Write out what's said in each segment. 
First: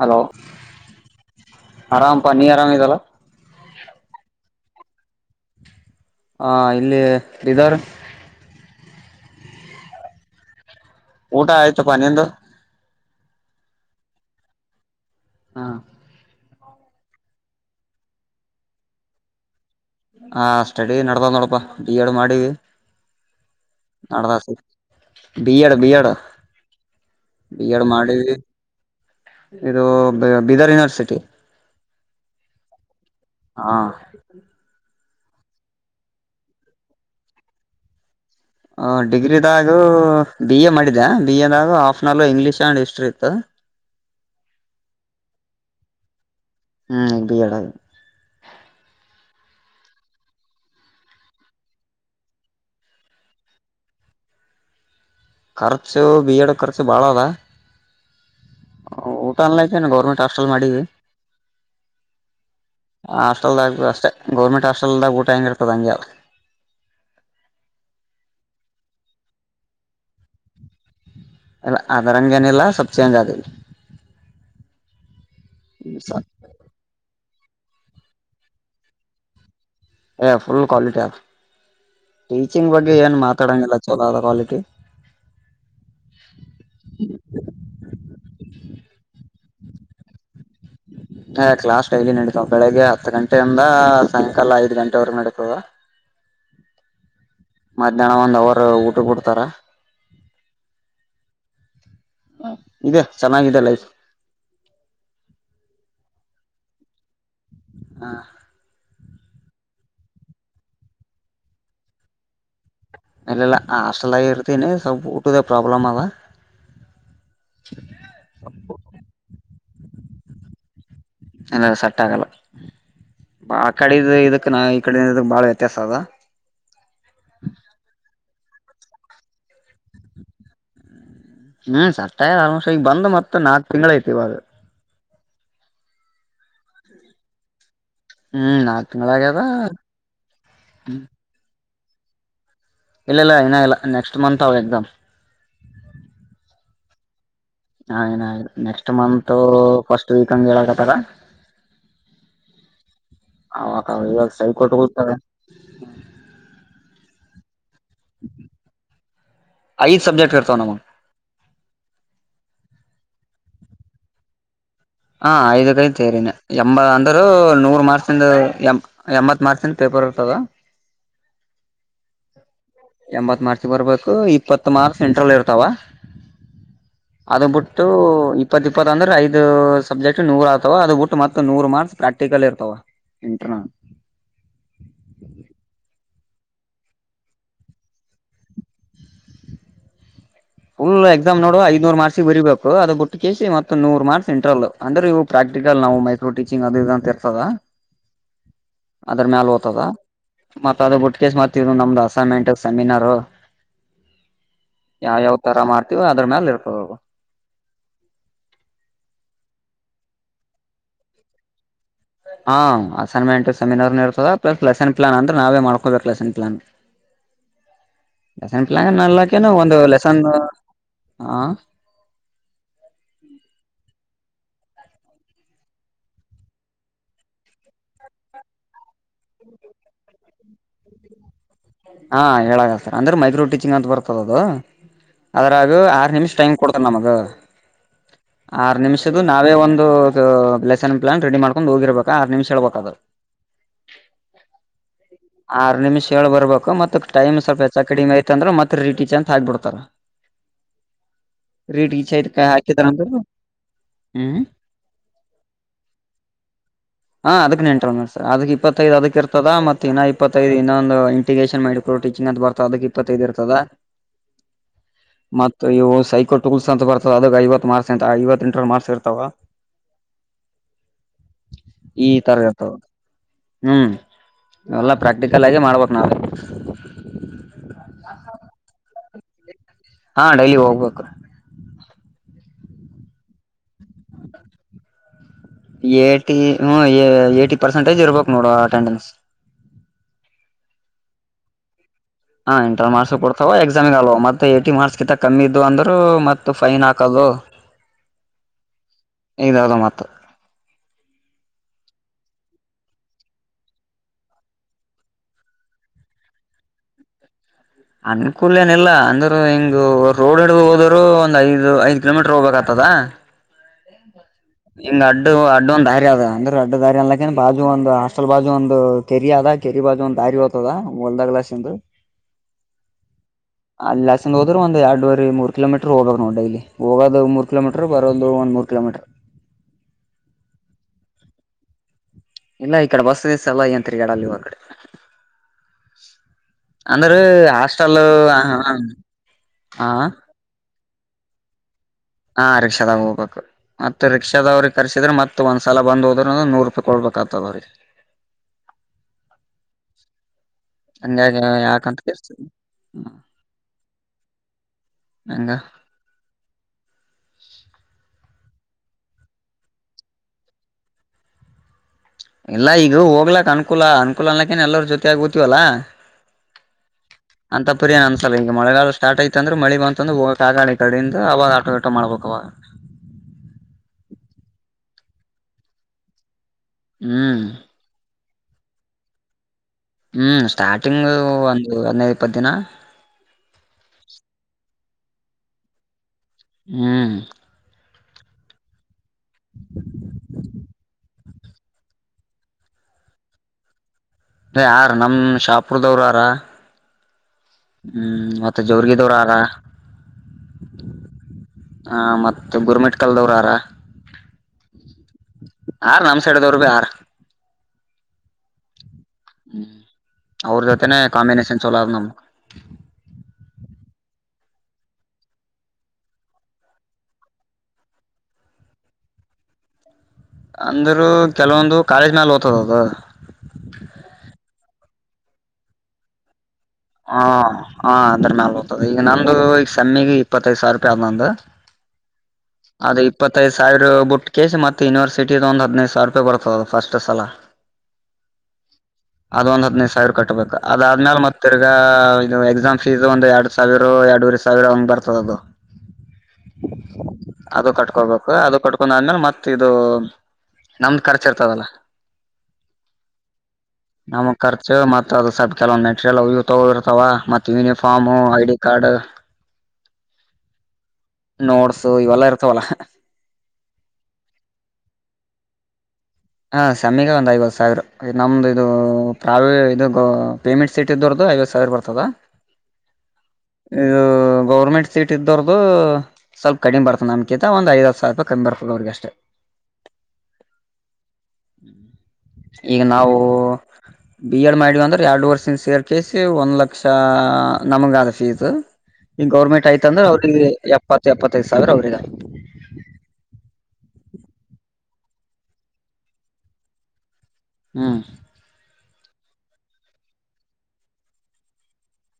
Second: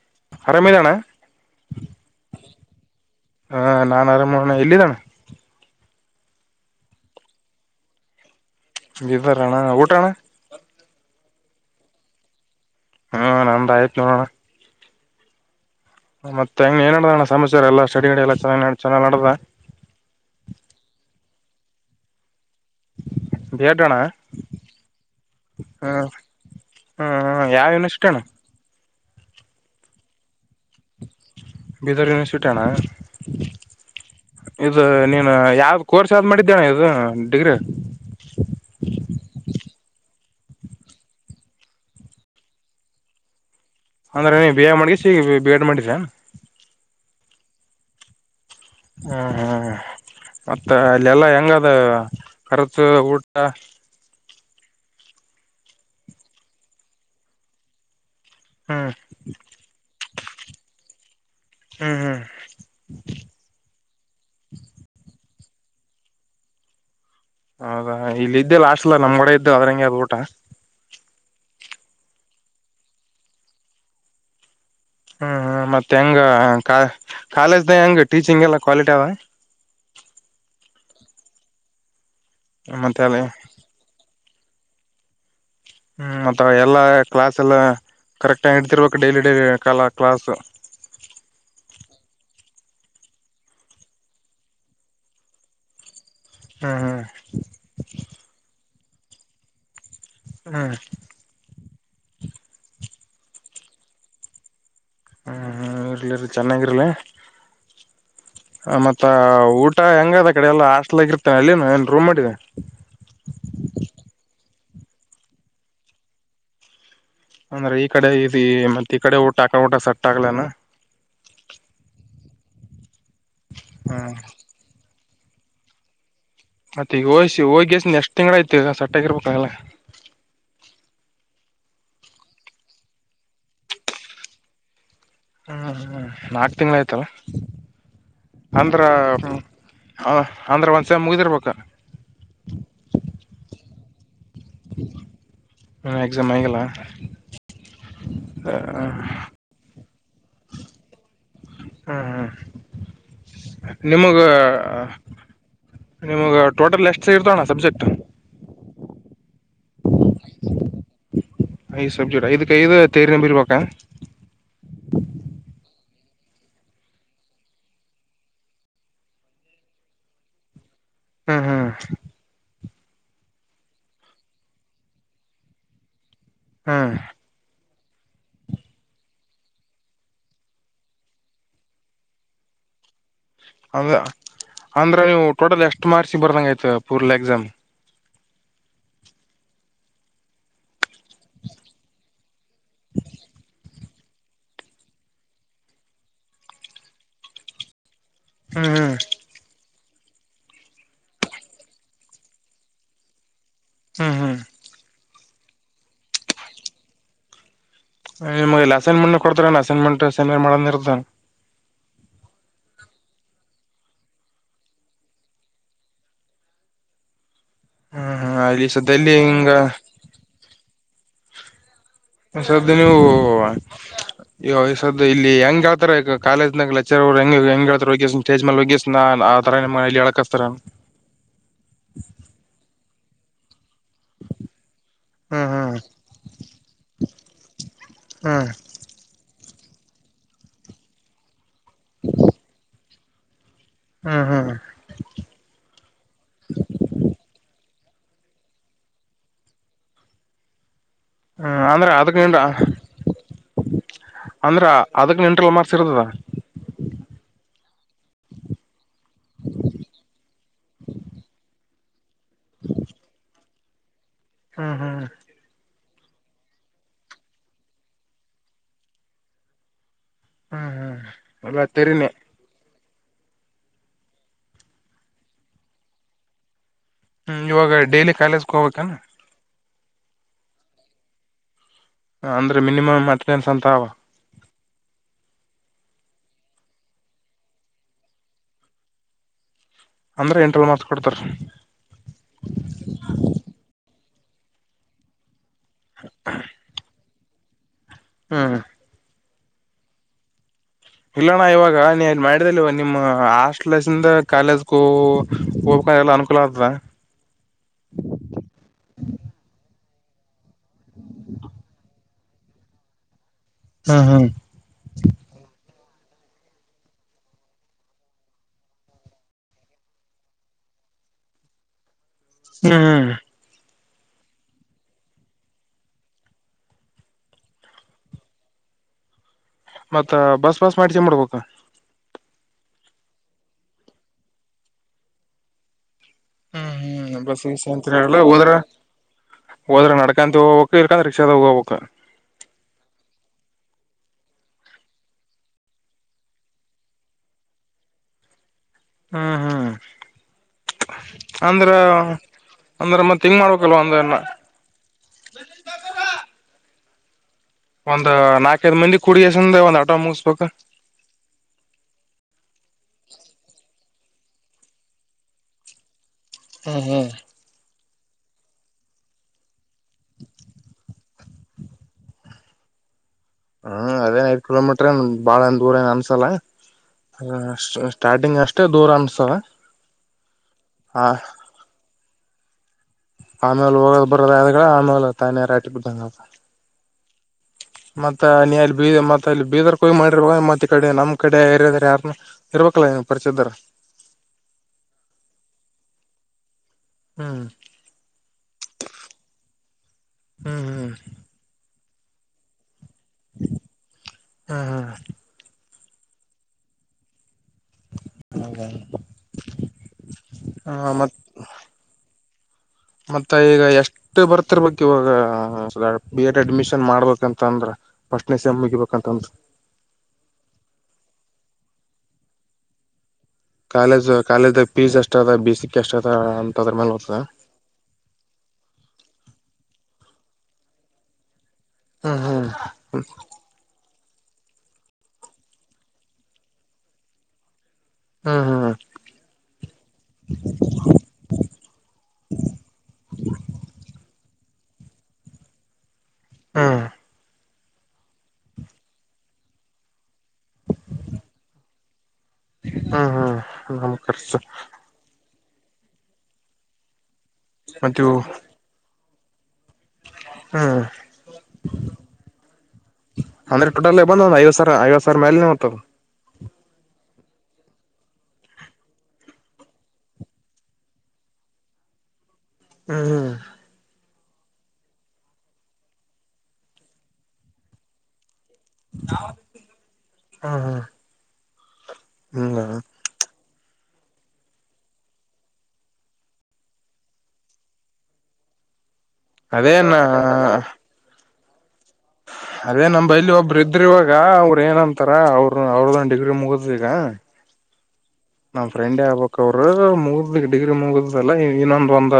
Hello ಆರಾಮ್ ಏನ್ ಅಣ್ಣ ಆರಾಮಪ ನೀ ಆರಾಮ ಇದಲ್ಲ ಹಾ ನಾನ್ ಆರಾಮಣ ಎಲ್ಲಿದ್ದಣ ಹಾ ಇಲ್ಲಿ ಬೀದರ್ ವಿಾರಣ್ಣ ಊಟ ಅಣ್ಣ ಊಟ ಆಯ್ತಪ್ಪ ನಿಂದು ಹೂ ನಂದ ಆಯ್ತು ನೋಡೋಣ ಹಾ ಮತ್ತೆ ಹೆಂಗ್ ಏನಡಣ್ಣ ಸಮಾಚಾರ ಎಲ್ಲ ಸ್ಟಡಿಲ್ಲ ಚ ನಡ್ದ ಹ ಸ್ಟಡಿ ನಡ್ತವ ನೋಡಪಾ ಬಿ ಎಡ್ ಮಾಡಿ. ಬಿ ಎಡ್ ಅಣ್ಣ ನ ಬಿಎಡ್ ಬಿ ಹ್ಮ್ ಎಡ್ ಹ್ಮ್ ಬಿ ಎಡ್ ಯಾವನುಷ್ಟ ಕಣ ಮಾಡಿವಿ ಇದು ಬೀದರ್ ಯೂನಿವರ್ಸಿಟಿ ಬೀದರ್ ಯನಿವರ್ಸಿಟಿ ಅಣ್ಣ ಹಾ ಇದು ನೀ ಯಾವ್ದ್ ಕೋರ್ಸ್ ಯಾವ್ದ್ ಮಾಡಿದ್ದೇನೆ ಇದು ಡಿಗ್ರಿ. ಹ ಡಿಗ್ರಿದಾಗ ಬಿ ಎ ಮಾಡಿದೆ ಬಿ ಎದಾಗ ಹಫ್ ಅನ್ ಅವರ್ ಇಂಗ್ಲೀಷ್ ಅ್ಯಂಡ್ ಹಿಸ್ಟ್ರಿ ಇತ್ತು. ಅಂದ್ರ ನೀ ಮಾಡ್ಗಿ ಬೇಡ್ ಮಾಡಿದ್ರಾ. ಹ್ಮ್ ಬಿ ಎಡ್ ಆಗದ ಹ್ಮ ಹಾ ಮತ್ತ ಅಲ್ಲ ಎಲ್ಲಾ ಹೆಂಗದ ಖರ್ಚು ಊಟ ಖರ್ಚು ಬಿ ಎಡ್ ಖರ್ಚು ಬಾಳ ಅದ ಹ್ಮ್ ಊಟ ಅಲಯತನೆ ಗೌರ್ಮೆಂಟ್ ಹಾಸ್ಪೆಟಲ್ ಮಾಡೀವಿ. ಹ್ಮ್ ಹ್ಮ್ ಹಾಸ್ಟೆಲ್ದಾಗ ಅಷ್ಟೆ ಗೌರ್ಮೆಂಟ್ ಹಾಸ್ಟೆಲ್ದಾಗ ಊಟ ಹೆಂಗಿರ್ ಅಂಗೇ ಅದ ಹೌದಾ ಇಲ್ಲ ಇದಿದ್ದ್ದೆ ಲಾಸ್ಟ್ಲ್ ನಮ್ಗಡೆ ಇದ್ದು ಅದ್ರಂಗೆ ಅದು ಊಟ. ಅಲ್ಲ ಅದರಂಗೇನಿಲ್ಲ ಸಪ್ ಚೇಂಜ್ ಅದ್ರಿ. ಹ್ಮ್ ಹ್ಮ ಮತ್ತೆ ಹೆಂಗ ಕಾಲೇಜ್ದ ಹೆಂಗ ಟೀಚಿಂಗ್ ಎಲ್ಲ ಕ್ವಾಲಿಟಿ ಅವ ಏ ಫುಲ್ ಕ್ವಾಲಿಟಿ ಅದ ಟೀಚಿಂಗ್ ಬಗ್ಗೆ ಮತ್ತೆ ಏನ್ ಅಲ್ಲಿ ಮಾತಾಡೋಂಗಿಲ್ಲ ಚಲೋ ಕ್ವಾಲಿಟಿ ಟೆ ಹ್ಮ್ ಮತ್ತ ಎಲ್ಲಾ ಕ್ಲಾಸ್ ಎಲ್ಲ ಕರೆಕ್ಟ್ ಆ ಹಿಡ್ತಿರ್ಬೇಕ್ ಡೈಲಿ ಡೈಲಿ ಕಾಲ ಕ್ಲಸ್ ಸ ಬೆಳಿಗ್ಗೆ ಹತ್ತು ಗಂಟೆಯಿಂದ ಸಾಯಂಕಾಲ ಐದ್ ಗಂಟೆವರೆಗ ನಡತದ ಹ್ಮ್ ಹ್ಮ್ ಮಧ್ಯಾಹ್ನ ಒಂದ್ ಅವರ್ ಊಟ ಕೊಡ್ತಾರ ಹ್ಮ್ ಇದೆ ಚೆನ್ನಾಗಿದೆ ಲೈಫ್. ಹ್ಮ್ ಹ್ಮ್ ಇರ್ಲಿ ಚೆನ್ನಾಗಿರ್ಲಿ. ಹಾ ಮತ್ತ ಊಟ ಹೆಂಗ ಅದ ಕಡೆ ಎಲ್ಲ ಹಸ್ಟಲ್ ಆಗ ಇರ್ತೇನೆ ಅಲ್ಲಿನು ಏನ್ ರೂಮ್ ಮಾಡಿದೆ. ಮಲೆಲ್ಲ ಹಾಸ್ಟೆಲ್ ಆಗಿ ಇರ್ತೀನಿ ಸ್ವಲ್ಪ ಊಟದ ಪ್ರಾಬ್ಲಮ್ ಅದ ಅಂದ್ರೆ ಈ ಕಡೆ ಇ ಮತ್ತತ್ ಈ ಕಡೆ ಊಟ ಆಕ ಊಟ ಸಟ್ ಆಗ್ಲನಾ ಇಲ್ಲ ಸಟ್ ಆಗಲ್ಲ ಆ ಕಡೆದು ಹ್ಮ್ ಇದಕ್ ನಾ ಕಡೆ ಬಾಳ ವ್ಯತ್ಯಾಸ ಅದ ಮತ್ತ ಈಗ ಹೋಯಸ ಹೋಗಿಸ ಎಷ್ಟ್ ತಿಂಗಳ ಆಯತು ಸಟ್ಟಗರ್ಬೇಕಾಗಲ್ಲ ಹ್ಮ್ ಸಟ್ಟಾಯ ಆಲ್ಮೋಸ್ಟ್ ಈಗ ಬಂದ ಮತ್ತತ್ ನಾಕ್ ತಿಂಗ್ಳ ಐತಿವಾಗ ಹ್ಮ್ ಹ್ಮ್ ನಾಲ್ಕು ತಿಂಗ್ಳ ಆಯ್ತಲ. ಹ್ಮ್ ಅಂದ್ರ ನಾಕ್ ತಿಂಗಳ ಆಗ್ಯದ ಅಂದ್ರ ಒಂದ್ಸೇಮ್ ಮುಗಿದಿರ್ಬೇಕ್ [inaudible] ಇಲ್ಲ ಇಲ್ಲ ಇನ ಇಲ್ಲ ನೆಸ್ಟ್ ಎಕ್ಜಾಮ್ ಆಗಿಲ್ಲ ಹನ ಹ ನೆಕ್ಸ್ಟ್ ಮಂತ್ ಫಸ್ಟ್ ವೀಕ್ಂಗ ಹೇಳಕತ್ತಾರ. ಅವಾಗ ನಿಮಗೆ ಇವಾಗ ಸೈಕೋಟ್ ಹೋಗ್ತಾರ ನಿಮಗೆ ಟೋಟಲ್ ಎಸ್ಟ್ ಸಿ ಇರ್ತ ಅಣ್ಣ ಸಬ್ಜೆಕ್ಟ್. ಐದ್ ಸಬ್ಜೆಕ್ಟ್ ಹತ ನಮ್ಮಗ ಐದು ಸಬ್ಜೆಕ್ ಇದಕ್ಕೆೈದು ತೇರಿ ನಂಬಿ ಇರ್ಬೇಕ ಹಾ ಐದ ಕೈ ತೇರಿನ ಎಂಬ ಅಂದ್ರೂ ನೂರ್ ಮಾರ್ಸಿಂದ ಎ ಎಂಬತ್ ಮಾರ್ಸ ಪೇಪರ್ ಬರುತದ ಹ್ಮ್ ಹ್ಮ್ ಎಂಬತ್ ಮರ್ಕ್ರಿ ಬರ್ಬೇಕು ಇಪ್ಪತ್ ಮಾರ್ಕ್ ಸೆಂಟ್ರಲ್ ಇರ್ತಾವ ಹ್ಮ ತ ಇಪ್ಪತ್ ಇಪ್ಪತ್ ಅಂದ್ರೆ ಐದ್ ಸಬ್ಜೆಕ್ಟ್ ನೂರ್ ಆಗ್ತವ ಅದು ಬಿಟ್ಟು ಮತ್ತ ನೂರ್ ಮಾರ್ಕ್ಸ್ ಪ್ರಾಕ್ಟಿಕಲ್ ಇರ್ತವ ಅಂದ ಅಂದ್ರೆ ನೀವು ಟೋಟಲ್ ಎಷ್ಟು ಮಾರ್ಕ್ಸಿಗೆ ಬರ್ದಂಗ ಆಯ್ತ ಪೂರ್ಲ ಎಕ್ಸಾಮ್ ಫುಲ್ ಎಕ್ಸಾಮ್ ನೋುವ ಐ್ನೂರ್ ಮಾರ್ಕ್ಿ ಬರಿಬೇಕು ಅದು ಗ ಬಿಟ್ಟ ಕೇಳಿಸಿ ಮತ್ತೆ ನೂರ್ ಮಾರ್ಕ್ಸ್ ಇಂಟ್ರಲ್ ಅಂದ್ರೆ ಇವು ಪ್ರಾಕ್ಟಿಕಲ್ ನಾವು ಮೈಕ್ರೋ ಟೀಚಿಂಗ್ ಅದು ಅಂತ ಇರ್ತದ ಹ್ಮ್ ಹ್ಮ್ ಅದರ ಮ್ಯಲ್ ಓ್ತದ ಮತ್ತ ಅದ ಬಿುಟ್ಕಸ್ ಮತಿದರು ನಮ್ದು ಅಸೈನ್ಮೆಂಟ್ ಸೆಮಿನಾರ್ ಹ್ಮ್ ಹ್ಮ್ ಯಾವ ಯಾವ್ ತರ ಮಾಡ್ತೀವ ಅದ್ರ ಮ್ಯಾಲ ಇರ್ತದ ಮಲ್ಲಿ ಅಸೈನ್ಮೆಂಟ್ ಕೊಡ್ತಾರಾನ ಅಸೈನ್ಮೆಂಟ್ ಸೈನ್ರ್ ಮಾಡ ಇರ್ತಾನ ಹಾ ಅಸೈನ್ಮೆಂಟ್ ಸೆಮಿನಾರ್ ಇರ್ತದೆ ಪ್ಲಸ್ ಲೆಸನ್ ಪ್ಲಾನ್ಂದ್ರೆ ನಾವೇ ಮಾಡ್ಕೊಬೇಕು ಲೆಸನ್ ಪ್ಲಾನ್ ಹ್ಮ್ ಸನ್ ಇಲ್ಲಿ ಪಾಂಗ ಸದ್ಯಲ್ಲಿ ನಲ್ಲಕ್ಕಏನು ಹಿಂಗ ಒಂದು ಲೆಸನ್ ಹ ಸ್ದ ನೀವು ಈ ವಯ್ಸ್ದು ಇಲ್ಲಿ ಹೆಂಗಗೆ ಹೇಳ್ತ ಕಾಲೇಜನ ಲೆಚರ್ ಅವ್ರು ಹೆಂಗ ಹೆಂಗ ಹೇಳ್ತಾರೆಗ ಸ್ಟೇಜ್ ಮೇಲೆಗೆಗಿಸ್ಾ ಆ ತರ ನಿಮ್ಮ ಮನಲಿ ಎ ಹೇಳಕಸ್ತರ ಹಾ ಹೇಳಗತರ್ ಅಂದ್ರೆ ಮೈಕ್ ರೋಟಿ ಚಿಂಗಂತ ಬರ್ತದ ಅದು ಹ್ಮ್ ಅದ್ರಾಗ ಹ್ಮ್ ಆರು ನಿಮಿಷ ಟೈಮ್ ಕೊಡ್ತದೆ ನಮಗ ಹ್ಮ್ ಆರ್ ನಿಮಿಷ್ದ ನಾ ನಾವೇ ಒಂದುಲೆಸನ್ ಪ್ಲಾನ್ ರೆಡಿ ಮಾಡ್ಕೊಂಡು ಹೋಗಿರ್ಬೇಕ ಆರ್ ನಿಮಿಷ ಹೇಳ್ಬೇಕಾದ್ರದು ಹ್ಮ್ ಹ್ಮ್ ಆರ್ ನಿಮಿಷ ಹೇಳಳ ಬರ್ಬೇಕ ಮತ್ತ ಟೈಮ್ ಸ್ವಲ್ಪಚ್ಚ ಕಡಿಮೆ ಐತ ಅಂದ್ರೆ ಮತ್ತ ರೀಟಿ ಚೆ ಅಂತ ಹಾಕ್ಬಿಡ್ತಾರ ಹ್ಮ ಅಂದ್ರ ರೇಟ್ ಅದಕ್ ನಿನ್ ಕ ಚ ಕತ್ರರಂತ ಅಂದ್ರ ಅದಕ್ ನೆಂಟ್ರಲ್ ಮಾರ್ಸಿರದದ ಹಾ ಅದಕ್ ನೆಂಟ ಸರ್ ಅಕ್ ಇಪ್ಪತ್ತೈದು ಅದಕ್ ಇರ್ತದ ಮತ್ತ ಇನ್ನ ಇಪ್ಪತ್ತೈದು ಇನ್ನೊಂದು ಇಂಟಿಗೇಷನ್ ಮಾಡಿ ಚನ್ನದ್ ಬರ್ತದ ಇಪ್ಪತ್ತದು ಇರ್ತದ ಹ್ಮ್ ಹ್ಮ್ ಮತ್ತ ಇವ ಸೈಕೋಲ್ ಟೂಲ್ಸ್ ಅಂತ ಬರ್ತದ ಅದಕ್ಕೆ ಐವ ಮಾರ್ಕ್ಸ್ ಎ ಐವತ್ತ ಎಂಟರ ಮಾರ್ಕ್ಸ್ ಇರ್ತಾವ ಹ್ಮ್ ಹ್ಮ್ ಎಲ್ಲ ತೆರಿನೇ ಈ ತರಗತ ಹ್ಮ್ ಎಲ್ಲ ಪ್ರಾಕ್ಟಿಕಲ್ ಆಗಿ ಮಾಡ್ಬೇಕೇಕ್ು ನಾವ ಹ್ಮ್ ಇವಾಗ ಡೈಲಿ ಕಾಯಾಲೇಜಗೆ ಹೋಗ್ಬೇಕಾನ ಹಾ ಡೈಲಿ ಹೋಗ್ಬೇಕು ಅಂದ್ರೆ ಮಿನಿಮ್ ಅತ್ತೆನ್ಸ್ ಅಂತ ಅವ [inaudible] ಏಿ ಹ ಏಟಿ ಪರ್ಸೆಂಟೇಜ್ ಇರ್ಬೇಕು ನೋಡ ಅಟೆಂಡೆನ್ಸ್ ಅಂದ್ರರೆ ಎಂಟ್ರಲ್ಲಿ ಮಾತು ಕೊೊಡ್ತಾರೆ ಹಾ ಇಂಟರ್ ಮಾರ್ಕ್ಸ್ ಕೊಡ್ತವ ಎಕ್ಸಾಮಿ ಅಲ್ವ ಮತ್ತ ಏಟಿ ಮಾರ್ಕ್ಸ್ ಗಿಂತ ಕಮ್ಮಿ ಇದು ಅಂದ್ರ ಮತ್ತ ೈನ್ ಹಾಕ ಅದು ಹ್ಮ ಇದಾವದ ಮತ್ತ ಇಲ್ಲಣ್ಣ ಇವಾಗ ನೀ ಮಾಡಿದಲ್ವ ನಿಮ್ಮ ಹಾಸ್ಟ್ಲಸ್ಿಂದ ಕಾಲೇಜ್ಗೂ ಹೋಗ ನ ಎಲ್ಲ ಅನುಕೂಲ ಆದ ಅನುಕೂಲ್ನ ಇಿಲ್ಲ ಅಂದ್ರೂ ಹಿಂಗ ರೋಡ್ ಹಿಡ್ಗ ಹೋದರು ಒಂದ್ ಐದು ಐದು್ ಕಿಲೋಮೀಟರ್ ಹೋಗ್ಬೇಕಾಗತದ ಹ್ಮ್ ಹ್ಮ್ ಹಂಗ್ ಅಡ್ಡು ಅಡ್ಡು ಒಂದ ಅದ ಅಂದ್ರೆ ರಡ್ ದಾರಿ ಅನ್ಕಂದ ಬಾಜು ಒಂದು ಹಸ್ಲ್ ಬಾಜು ಒಂದು ಕೆರಿ ಅದ ಕೆರಿ ಬಾಜು ಒಂದು ದಾರಿ ್ತದ ಒಲ್ದಾ ಗ್ಲಾಸ್ಂದು ಹ್ಮ ಹ ಅಲ್ಲಿಸಂದ ಹೋದ್ರೆ ಒಂದ ಎರಡ್ುವರೆ ಮೂರು ಕಿಲೋಮೀಟರ್ ಹೋಗಬೇಕಕ್ ನೋಡ ಇಲ್ಲಿ ಹೋಗೋದು ಮೂರು ಕಿಲೋಮೀಟರ್ ಬೋದು ಒಂದ್ ಮೂರು ಕಲೋಮೀಟರ್ ಮತ್ತ ಬಸ್ ಬಾಸ್ ಮಾಡ ಚ ಮಾಡಡ್ಬೇಕ ಇಲ್ಲ ಇಕಡೆ ಬಸ್ಸ ದಸ ಎಲ್ಲ ಏತ್ರಿಗಡ ನೀವು ಅಡೆ ಹ್ಮ್ ಅಂದರುೂ ಹ್ಮ್ ಬಸ್ ಗೀಸ್ ಅಂತ ಹಾಸ್ಟಲ್ ಹೇಳಲ್ಲ ಹೋದ್ರ ಹ ಕ್ಕಾ್ರರಿಕ್ಷದ ಹಊೋಗಾ ಹಾ ರಿಕ್ಷಾದಾಗ ಹೋಗ್ಬೇಕ ಮತ್ ರಿಕ್ಷಾದವ್ರರು ಕರ್ಸಿದ್ರೆ ಮತ್ತತ್ ಒಂದ್ ಸಲ ಬಂದ ಹೋದ್ರ ನೂರು ರೂಪಾಯಿ ಕೊಡ್ಬೇಕು ಕಲಕತ ರಿ ಹ್ಮ್ ಹ್ಮ್ ಹಂಗಾಗಿ ಅಂದ್ರ ಯಾಕಂತ ಕೇಳ್ಸ್ತೀನಿ ಅಂದ್ರ ಮತ್ತ ಹೆಿಂಗ್ ಮಾಡ್ಬೇಕಲ್ವ ಅಂದನ ನಂಗಂಗ ಒಂದ್ ನಾಕೈದ್ ಮಂದಿ ಕುಡಸಂದೆ ಒಂದ್ ಆಟೋ ಮುಗಸ್ಬೇಕ ಇಲ್ಲ ಈಗ ಹೋಗ್ಲಕ್ ಅನುಕೂಲ ಅನುಕೂಲ ಅನ್ಲಕ್ಕೇನ್ ಎಲ್ಲರ ಜೊತೆ ಆಗ್ಬತಿವಲ್ಲಾ ಹ್ಮ್ ಹ್ಮ್ ಪು ಏನ್ ಅನ್ಸಲ್ಲ ಈಗ ಮಳೆಗಾಲ ಸ್ಟಾರ್ಟ್ ಐತ ಅಂದ್ರ ಮಳಿ ಬಂತಂದಂದು ಕಾಗಾೆ ಕಡೆಯಿಂದ ಅವಾಗ ಆಟೋ ಆಟ ಮಾಡ್ಬೇಕವಾಗ [inaudible] ಹ್ಮ್ ಅದೇ ಐ್ ಕಿಲೋಮೀಟ್ರ ಏ ಬಾಳನ್ ದೂರ ಏನ್ ಅನ್ಸಲ್ಲ ಹ್ಮ್ ಹ ಸ್ಟಾರ್ಟಿಂಗ್ ಅಷ್ಟೇ ದೂರ ಅನ್ಸ ಹ್ಮ್ ಸ್ಟಾರ್ಟಿಂಗ್ ಒಂದು ಹದ್ಿನೈದು ಇಪ್ಪತ್ತು ದಿನ ಆಮೇಲೆ ಹೋಗೋದು ಬರೋದ ಆದಡೆ ಆಮೇಲೆ ತಾಯಿಯಾರ ಆಟಿ ಬಿ್ದಂಗ ಹ್ಮ್ ಮತ್ತತ್ ನೀ ಅಲ್ಲಿ ಬೀದ ಮತ್ ಅಲ್ಲಿ ಬೀದರ್ ಕೋಯ್ ಮಾಡಿರುವ ಮತ್ ಈ ಕಡೆ ನಮ ಕಡೆ ರದರೆ ಯಾರನ್ನ ಇರ್ವಕ್ಕಳ ಪರಿಚದರ ಯಾರ ನಮ ಶಾಪುರದವರು ಯಾರ ಹ್ಮ್ ಹ್ಮ್ ಮತ್ತೆ ಜೋರ್ಗ ದೋಡ ಅಾರ ಹ್ಮ್ ಹ್ಮ್ ಹಾ ಮತ್ತ ಗುರ್ಮೆಟ್ಕಲ್ದವ್ರಾರ ಹಾ ಹಾ ಆಾರ ನಮ್ ಸೈಡ್ದವರು ಭಿ ಯಾರ ಹಾಗೌ ಅವ್ರ ಹ ಜೊತೆನೆ ಮತ್ ಕಾಂಬಿನೇಷನ್ ಚಲೋ ಅದ ನಮ್ ಮತ್ತ ಈಗ ಎಷ್ಟ ಮೆ ಬರ್ತಿರ್ಬೇಕು ಇವಾಗ ಬಿ ಎಡ್ ಅಡ್ಮಿಷನ್ ಮಾಡ್ಬೇಕಂತ ಅಂದ್ರ ಫಸ್ಟ್ನಸಮ್ ಮುಗಿಬೇಕಂತ ಹೌ ಅಂದರುೂ ಕೆಲವೊಂದು ಕಾಲೇಜ್ ಮೇಲೆ ಓ್ತದ ಅದು ಕಾಲೇಜ್ ಕಾಲೇಜ್ ಫೀಸ್ ಎಷ್ಟ ಅದ ಬ ಸಿ ಎಷ್ಟ ಅದ ಅದ್ರ ಮೇಲೆ ಹ ಹೋಗ್ತದ ಹ ಅದ್ರ ಮ್ಯಾಲ ಹೋಗ್ತದೆ ಈಗ ನಂದು ಈಗ ಸಮ್ಮಿಿಗೆ ಇಪ್ಪತ್ತೈದು ಸಾವಿರ ರೂಪಾಯಿ ಆದ್ ನಂದು ಹಾ ಹ್ಮ ಅದ ಇಪ್ಪತ್ತೈದು್ ಸಾವಿರ ಬಟ್ಟ ಕೆಸ್ ಮತ್ತ ಯನಿವರ್ಸಟಿದು ಒಂದು ಹದಿನೈದು ಸಾವಿರ ರೂಪಾಯಿ ಬರ್ತದ ಫಸ್ಟ್ ಸಲ ಹ್ಮ ಹಾ ಅದ ಒಂದ ಹದ್ನೈದು ಸಾವಿರ ಕಟ್ಬೇಕು ಅದಾದ್ಮೇಾಲ ಮತ್ತ ತಿರ್ಗ ಇದು ಎಕ್ಸಾಮ್ ಫೀಸ್ ಒಂದ ಎರಡ್ ಸಾವಿರ ಎರಡೂರು ಸಾವಿರ ಒಂಬರ್ದದು ಹ್ಮ್ ಅದು ಕಟ್ಕೋಬೇಕು ಅದು ಕಟ್ಕೊಂಡ ಆದ್ಮೇಲೆ ಮತ್ ಇದು ನಮ್ದ್ ಖರ್ಚ ಇರ್ತದಲ್ಲ ಹ್ಮ್ ಹ್ಮ್ ಹ್ಮ್ ನಮ್ ನಮ ಖರ್ಚು ಮತ್ತ ಅದು ಸ ಕೆಲವೊ್ ಮೆಟೀರಿಯಲ್ ಅ ತಗ ಇರ್ತವ ಮತ್ತ ಯೂನಿಫಾರ್ಮ್ ಐಡಿ ಕಾರ್ಡ್ ಹ್ಮ್ ನೋಡ್ಸು ಇವೆಲ್ಲ ಅಂದ್ರೆ ಟೋಟಲ್ ಬಂದ ಐವದ ಸಾವಿರ ಐವತ್ತು ಸಾವಿರ ಮೇಲೆ ಹೊ್ತದದು ಹಾ ಸಮಗ ಒಂದ್ ಐವತ್ತು ಸಾವಿರ ನಮ್ದು ಇದು ಪ್ರಾವ ಇ ಪೇಮೆಂಟ್ ಸೀಟ್ ಇದರದುು ಐವತ್ತು ಸಾವಿರ ಬರ್ತದಾ ಹ್ಮ್ ಹ್ಮ್ ಗೌರ್ಮೆಂಟ್ ಸೀಟ್ ಇದ್ದೋ್ರ್ದು ಸ್ವಲ್ಪ ಕಡಿಮ ಬರ್ತದೆ ನಮ್ಕಿಂತ ಒಂದ ಐದ ಸಾವಿ ರಾಯ [unintelligible] ಅವರಿಗೆ ಅಷ್ಟೇ ಹ್ಮ್ ಹ್ಮ್ ಹ್ಮ್ ಈಗ ನಾವು ಬಿ ಎಡ್ ಮಾಡವ ಅಂದ್ರೆ ಎರಡು ವರ್ಷಿಂದ ಸೇರ್ಕಸಿ ಒಂದ್ ಲಕ್ಷ ನಮಗ ಅದ ಫೀಸ್ ಈಗ ಗೌರ್ಮೆಂಟ್ ಆಯ್ತು ಅದೇನ ಅಂದ್ರ ಅವ್ರಿಗೆ ಎಪ್ಪತ್ ಎಪ್ಪತ್ತೈದು ಸಾವಿರ ಅವ್ರಿಗ ಈಗ ಅವ್ರ ಏನ್ಂತಾರ ಅವ್ರರು ಅವ್ರದನ್ ಡಿಗ್ರಿ ಮುಗುದ ಈಗ ಹ್ಮ್ ನಮ್ ಫ್ರೆಂಡೇ ಆಗ್ಬಕ್ ಅವರು ಮುಗ್ದಕ್ ಡಿಗ್ರಿ ಮುಗುದಲ್ಲ ಇನ್ನೊಂದ ಒಂದ್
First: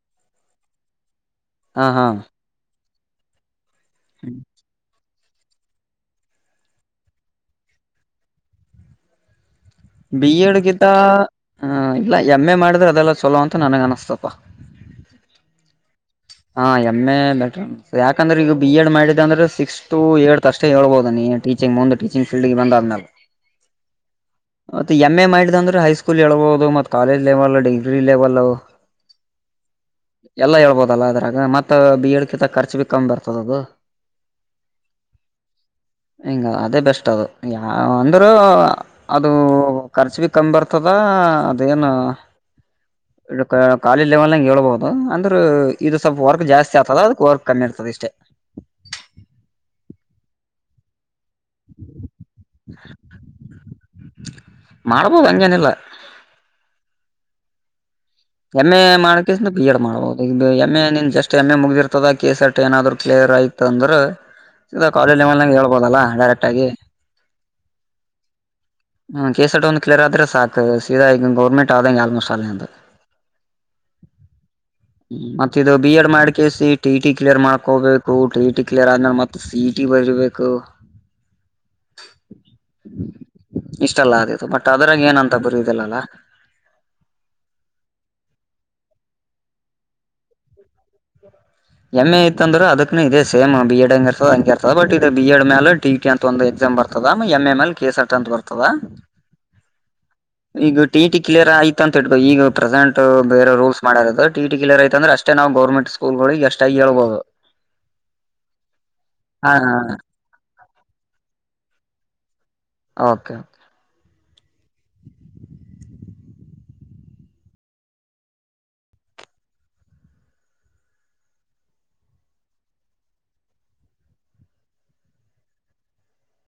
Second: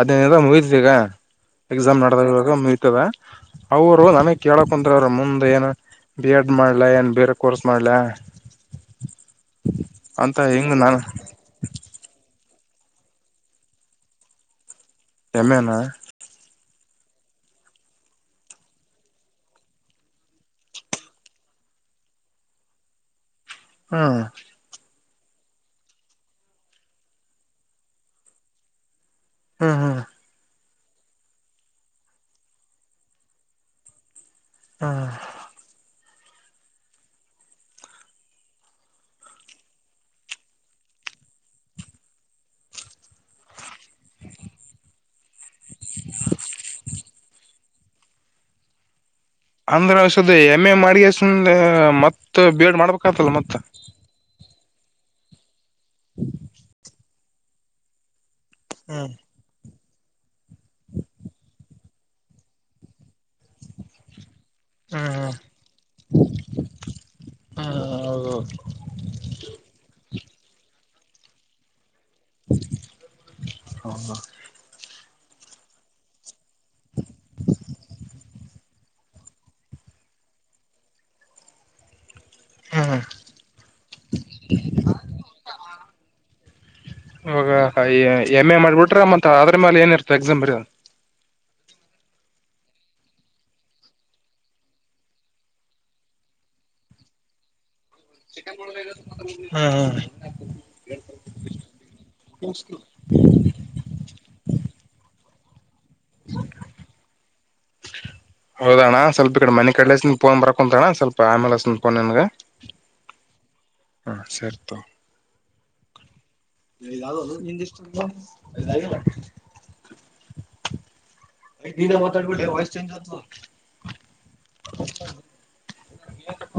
ಹದ್ನೈದ [unintelligible] ಹಾ ಎಕ್ಸಾಮ್ ಹಾ ನಡೆದಾಗ ಮುತದೆ ಅವರು ನನಗ್ ಕೇಳಕ್ ಅಂದ್ರ ಅವರು ಮುಂದ ಏನು ಬಿ ಎಡ್ ಮಾಡ್ಲ ಏನ್ ಬೇರೆ ಕೋರ್ಸ್ ಮಾಡ್ಲ ಬಿ ಎಡ್ ಗಿಂತ [inaudible] ಇಲ್ಲ ಎಂ ಎ ಮಾಡ್ ಅದೆಲ್ಲ ಚಲ್ಲೋ ಅಂತ ನನಗೆ ಅನಸ್ತಪ್ಪಾ ಎಂ ಎ ನ ಹಾ ಎಮ್ ಎ ಬೆಟ್ರ ಯಾಕಂದ್ರೆ ಈಗ ಬಿ ಎಡ್ ಮಾಡಿದ್ದ ಅಂದ್ರೆ ಸಿಕ್ಸ್ತ್ ಏಳ್ತ್ ಅಷ್ಟೇ ಹೇಳ್ಬೋದ ನೀ ಟೀಚಿಂಗ್ ಮುಂದೆ ಟೀಚಿಂಗ್ ಫೀಲ್ಡ್ಗೆ ಬಂದಾದ್ಮೇಲೆ ಹಾ ಮತ್ತೆ ಎಮ್ ಎ ಮಾಡಿದ ಅಂದ್ರೆ ಹೈಸ್ಕೂಲ್ ಹೇಳ್ಬಹುದು ಮತ್ತ ಕಾಲೇಜ್ ಲೆವೆಲ್ ಡಿಗ್ರಿ ಲೆವೆಲ್ ಹ್ಮ್ ಹ್ಮ್ ಎಲ್ಲಾ ಹೇಳ್ಬೋದು ಅಲದ್ರಾಗ ಮತ್ತ ಬಿ ಎ ಎಡ್ ಕಿಂತ ಖರ್ಚ ಕಮ್ಮಿ ಬರ್ತದ ಅದು ಹಾ ಹಂಗ ಅದೇ ಬೆಸ್ಟ್ ಅದು ಅಂದ್ರ ಅದು ಖರ್ಚ ಬಿ ಕಮ್ಮ್ ಬರ್ತದ ಅದೇನು ಕಾಲೇಜ್ ಲೆವೆಲ್ ನಂಗ ಹೇಳ್ಬಹುದು ಅಂದ್ರೆ ಇದು ಸ್ವಲ್ಪ ವರ್ಕ್ ಜಾಸ್ತಿ ಆಗ್ತದ ಅದಕ್ಕೆ ವರ್ಕ್ ಕಮ್ಮಿ ಇರ್ತದೆ ಇಷ್ಟೇ ಒಂದ್ರ ವರ್ಷದ ಎಮ್ ಎ ಮಾಡಿ ಸುಮ್ನ ಮತ್ತ ಬಿ ಎಡ್ ಮಾಡ್ಬೇಕ ಆತಲ್ಲ ಮತ್ತ ಮಾಡಬೋದು ಅಂಗೇನಿಲ್ಲ [inaudible] ಎಮ್ ಎ ಹ್ಮ್ ಮಾಡೋ [unintelligible] ಮಾಡ್ಬಹುದು ಎಮ್ ಎ ನೀನ್ ಜಸ್ಟ್ ಎಮ್ ಎ ಮುಗ್ದಿರ್ತದ ಕೆ ಎಸ್ರ್ಟ್ ಏನಾದ್ರು ಕ್ಲಿಯರ್ ಆಯತಂದ್ರೆ ಈಗ ಕಾಲೇಜ್ ಹ್ಮ್ ಲೆವೆಲ್ನಾಗ ಹೇಳ್ಬೋದ ಅಲ್ಲ ಡೈರೆಕ್ಟ್ ಆಗಿ ಹಾ ಹಾ ಹೌದೌದು ಹ್ಮ್ [unintelligible] ಒಂದು ಕ್ಲಿಯರ್ ಆದ್ರೆ ಸಾಕು ಸೀದಾ ಈಗ ಗೌರ್ಮೆಂಟ್ ಆದಂಗೆ ಆಲ್ಮೋಸ್ಟ್ ನಿಂದು ಹೌದಾ ಮತ್ತ ಇದು ಬಿ ಎಡ್ ಮಾಡ್ಕಸ ಟಿ ಟಿ ಕ್ಲಿಯರ್ ಮಾಡ್ಕೋಬೇಕು ಟಿ ಟಿ ಕ್ಲಿಯರ್ ಆದ್ಮೇಲೆ ಮತ್ತ ಸಿಟಿ ಬರರ್ಬೇಕು ಹ್ಮ್ ಇಷ್ಟಲ್ಲ ಅದು ಬಟ್ ಅದರಾಗ ಏನಂತ ಬರಿಲ್ಲಲ್ಲ ಆಗ ಎಮ್ ಎ ಮಾಡ್ಬಿಟ್ರ ಮತ್ತ ಅದ್ರ ಮ್ಯಾಲ ಏನಿರ್ತ ಎಕ್ಸಾಮ್ ಬರ ಎಂ ಎ ಇತ್ ಅಂದ್ರೆ ಅದಕ್ನು ಇದದೆ ಸೇಮ್ ಬಿ ಎಡ್ ಹಂಗ ಇರ್ತದ ಹಂಗಗೆ ಇರ್ತದ ಬಟ್ ಇ ಬಿ ಎಡ್ ಮೇಾಲ ಡಿ ಕೆ ಅಂತ ಒಂದ ಇದ ಬರ್ತದ ಎಂ ಎ ಮೇಲೆ [unintelligible] ಅಂತ ಬರ್ತದ [unintelligible] ಈಗ ಟಿಟಿ ಕ್ಲಿಯರ್ ಯಐತ ಅಂತ ಇಟ್ಕೊಂಡು ಈಗ ಪ್ರೆಸೆಂಟ್ ಬೇರೆ ರೂಲ್ಸ್ ಮಾಡರದು ಟಿಟಿ ಕ್ಲಿಯರ್ ಆಯ್ತು ಅಂದ್ರೆಷ್ಟೆ ಅಷ್ಟೇ ನಾವು ಗೌರ್ಮೆಂಟ್ ಸ್ಕೂಲ್ಗಳಿಗೆ ಎಷ್ಟಾಗಿ ಹೇಳ್ಬಹುದು ಹೌದಾಣ್ಣ ಸ್ವಲ್ಪ ಈ ಕಡೆ ಮನೆ ಕಡಲೆಸ ಫೋನ್ ಬರಕಂತವ ಅಣ್ಣ ಸ್ವಲ್ಪ ಆಮೇಲೆಸ ಪೋನ್ಗ ನಿಮ್ಗ ಓಕೆ ಓಕೆ ಹಾ ಸರಿ ತಗೋ [unintelligible] [unintelligible] [unintelligible]